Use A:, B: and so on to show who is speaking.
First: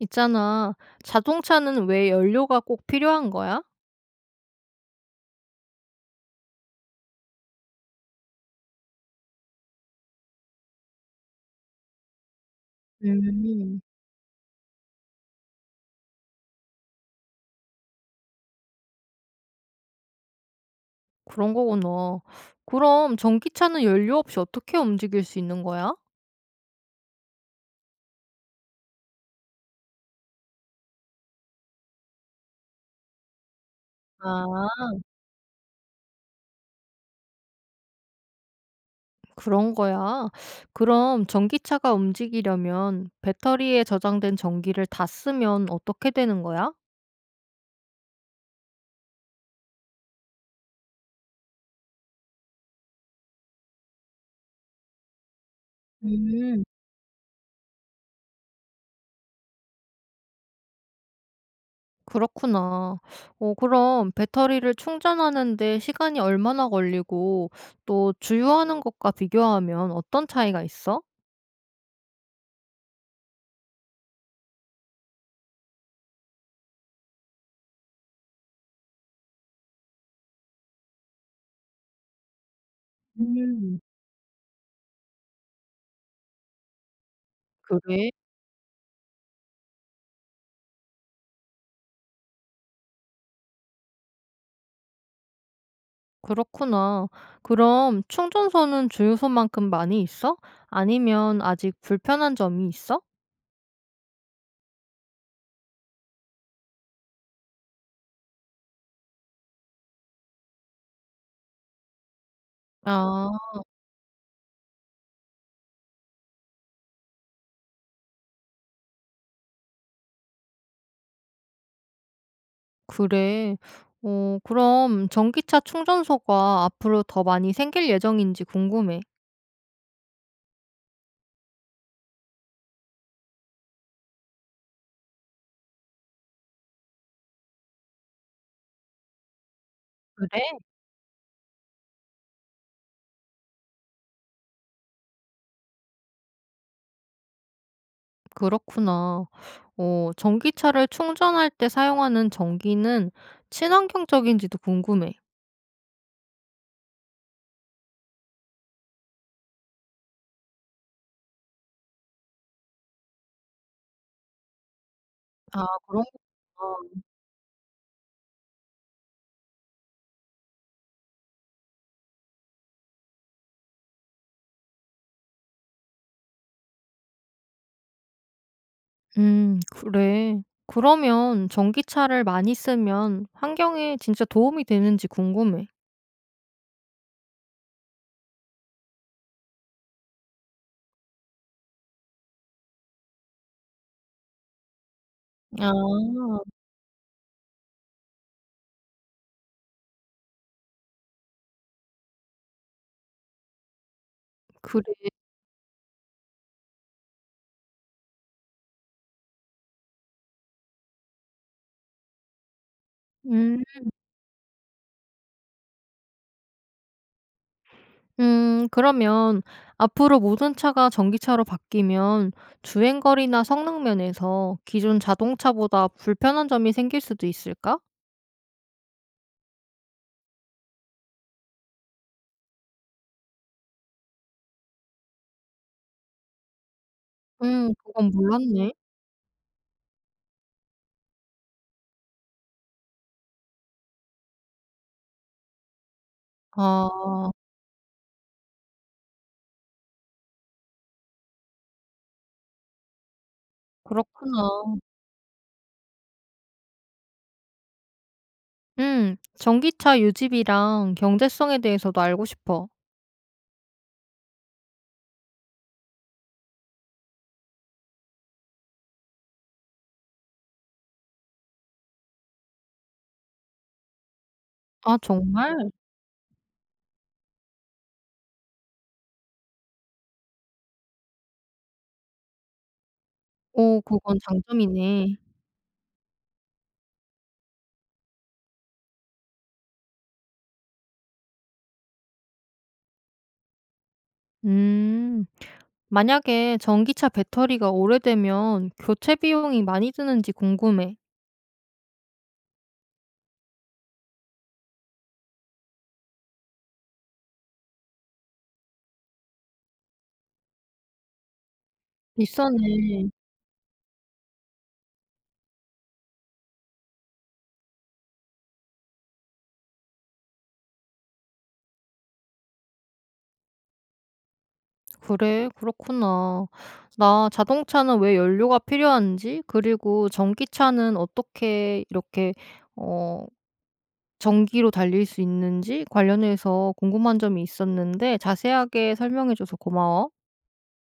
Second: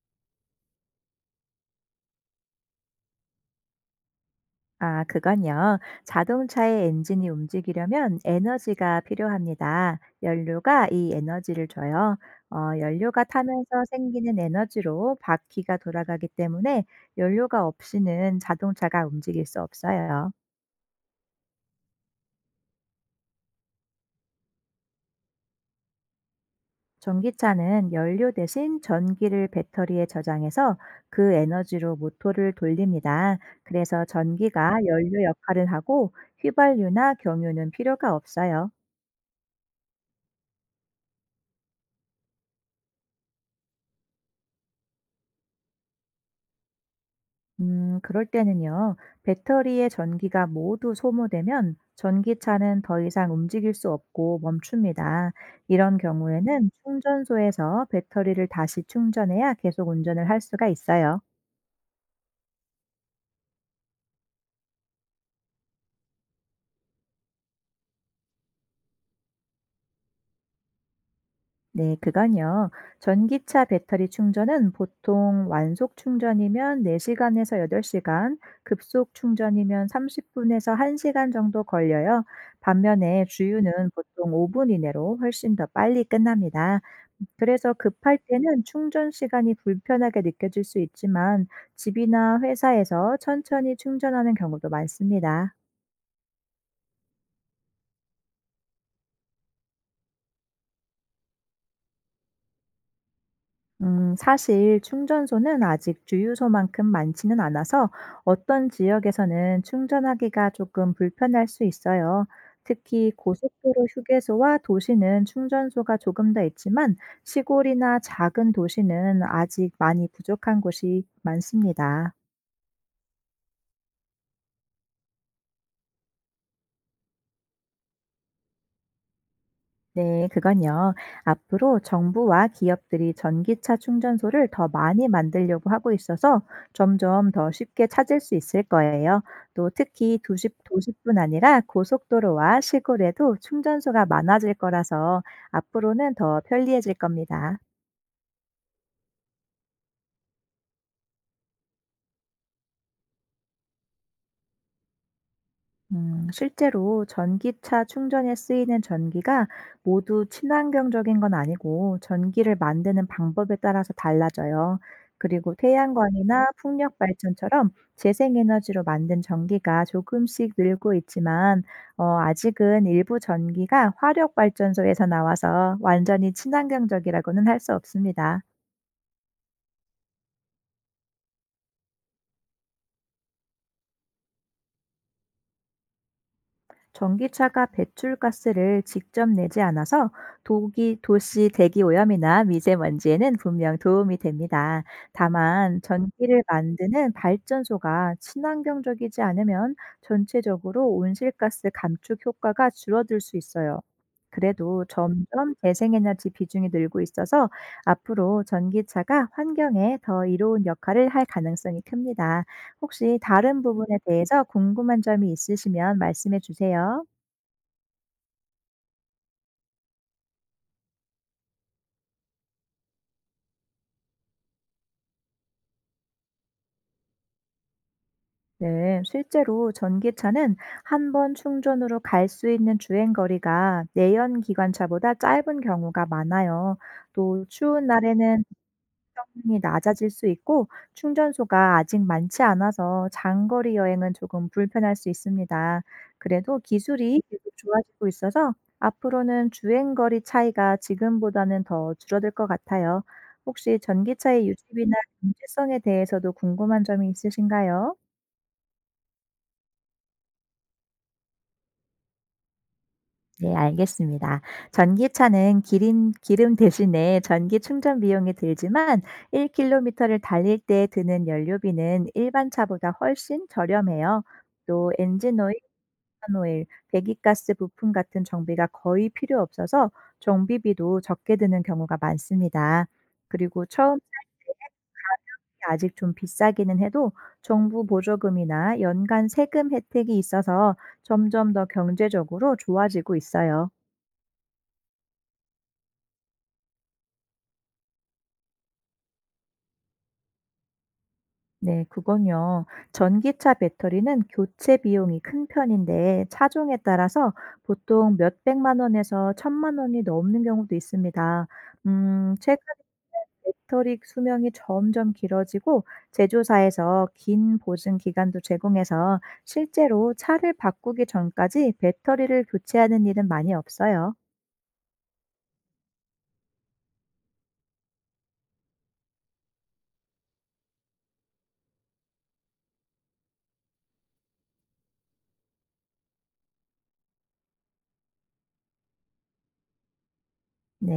A: 있잖아. 자동차는 왜 연료가 꼭 필요한 거야?
B: 아, 그건요. 자동차의 엔진이 움직이려면 에너지가 필요합니다. 연료가 이 에너지를 줘요. 연료가
A: 음,
B: 타면서 생기는 에너지로 바퀴가 돌아가기 때문에 연료가 없이는 자동차가 움직일 수 없어요.
A: 그런 거구나. 그럼 전기차는 연료 없이 어떻게 움직일 수 있는 거야?
B: 전기차는 연료 대신 전기를 배터리에 저장해서 그 에너지로 모터를 돌립니다. 그래서
A: 아,
B: 전기가 연료 역할을 하고 휘발유나 경유는 필요가 없어요.
A: 그런 거야. 그럼 전기차가 움직이려면 배터리에 저장된 전기를 다 쓰면 어떻게 되는 거야?
B: 그럴 때는요, 배터리의 전기가 모두 소모되면 전기차는 더 이상 움직일 수 없고 멈춥니다. 이런
A: 음,
B: 경우에는 충전소에서 배터리를 다시 충전해야 계속 운전을 할 수가 있어요.
A: 그렇구나. 그럼 배터리를 충전하는데 시간이 얼마나 걸리고 또 주유하는 것과 비교하면 어떤 차이가 있어?
B: 네, 그건요. 전기차 배터리 충전은 보통 완속 충전이면 4시간에서 8시간, 급속 충전이면 30분에서 1시간 정도 걸려요. 반면에
A: 음.
B: 주유는 보통 5분 이내로 훨씬 더 빨리 끝납니다. 그래서
A: 그래.
B: 급할 때는 충전 시간이 불편하게 느껴질 수 있지만 집이나 회사에서 천천히 충전하는 경우도 많습니다.
A: 그렇구나. 그럼 충전소는 주유소만큼 많이 있어? 아니면 아직 불편한 점이 있어?
B: 사실 충전소는 아직 주유소만큼 많지는 않아서 어떤 지역에서는 충전하기가 조금 불편할 수 있어요. 특히
A: 아,
B: 고속도로 휴게소와 도시는 충전소가 조금 더 있지만 시골이나 작은 도시는 아직 많이 부족한 곳이 많습니다.
A: 그래. 그럼 전기차 충전소가 앞으로 더 많이 생길 예정인지 궁금해.
B: 네, 그건요. 앞으로 정부와 기업들이 전기차 충전소를 더 많이 만들려고 하고 있어서 점점 더 쉽게 찾을 수 있을 거예요. 또 특히
A: 그래?
B: 도시뿐 아니라 고속도로와 시골에도 충전소가 많아질 거라서 앞으로는 더 편리해질 겁니다.
A: 그렇구나. 전기차를 충전할 때 사용하는 전기는 친환경적인지도 궁금해.
B: 실제로 전기차 충전에 쓰이는 전기가 모두 친환경적인 건 아니고 전기를 만드는 방법에 따라서 달라져요. 그리고
A: 아, 그런구나.
B: 태양광이나 풍력 발전처럼 재생에너지로 만든 전기가 조금씩 늘고 있지만, 아직은 일부 전기가 화력 발전소에서 나와서 완전히 친환경적이라고는 할 수 없습니다.
A: 그래. 그러면 전기차를 많이 쓰면 환경에 진짜 도움이 되는지 궁금해.
B: 전기차가 배출가스를 직접 내지 않아서 도시 대기 오염이나 미세먼지에는 분명 도움이 됩니다.
A: 아,
B: 다만 전기를 만드는 발전소가 친환경적이지 않으면 전체적으로 온실가스 감축 효과가 줄어들 수 있어요.
A: 그래.
B: 그래도 점점 재생에너지 비중이 늘고 있어서 앞으로 전기차가 환경에 더 이로운 역할을 할 가능성이 큽니다. 혹시 다른
A: 음.
B: 부분에 대해서 궁금한 점이 있으시면 말씀해 주세요.
A: 음, 그러면 앞으로 모든 차가 전기차로 바뀌면 주행 거리나 성능 면에서 기존 자동차보다 불편한 점이 생길 수도 있을까?
B: 네, 실제로 전기차는 한번 충전으로 갈 수 있는 주행 거리가 내연 기관차보다 짧은 경우가 많아요. 또
A: 음,
B: 추운
A: 그건
B: 날에는
A: 몰랐네.
B: 성능이 낮아질 수 있고 충전소가 아직 많지 않아서 장거리 여행은 조금 불편할 수 있습니다. 그래도 기술이
A: 아,
B: 계속 좋아지고 있어서 앞으로는 주행 거리 차이가 지금보다는 더 줄어들 것 같아요. 혹시 전기차의
A: 그렇구나.
B: 유지비나 경제성에 대해서도 궁금한 점이 있으신가요?
A: 음, 전기차 유지비랑 경제성에 대해서도 알고 싶어.
B: 네, 알겠습니다. 전기차는 기름 대신에 전기 충전 비용이 들지만 1 킬로미터를 달릴 때 드는 연료비는 일반 차보다 훨씬 저렴해요. 또
A: 아,
B: 엔진 오일,
A: 정말?
B: 오일, 배기가스 부품 같은 정비가 거의 필요 없어서 정비비도 적게 드는 경우가 많습니다. 그리고
A: 오,
B: 처음
A: 그건 장점이네.
B: 가격이 아직 좀 비싸기는 해도 정부 보조금이나 연간 세금 혜택이 있어서 점점 더 경제적으로 좋아지고 있어요.
A: 음. 만약에 전기차 배터리가 오래되면 교체 비용이 많이 드는지 궁금해.
B: 네, 그건요. 전기차 배터리는 교체 비용이 큰 편인데 차종에 따라서 보통 몇백만 원에서 천만 원이 넘는 경우도 있습니다. 최근에
A: 비싸네.
B: 배터리 수명이 점점 길어지고 제조사에서 긴 보증 기간도 제공해서 실제로 차를 바꾸기 전까지 배터리를 교체하는 일은 많이 없어요.
A: 그래? 그렇구나. 나 자동차는 왜 연료가 필요한지, 그리고 전기차는 어떻게 이렇게 어 전기로 달릴 수 있는지 관련해서 궁금한 점이 있었는데 자세하게 설명해 줘서 고마워.
B: 네.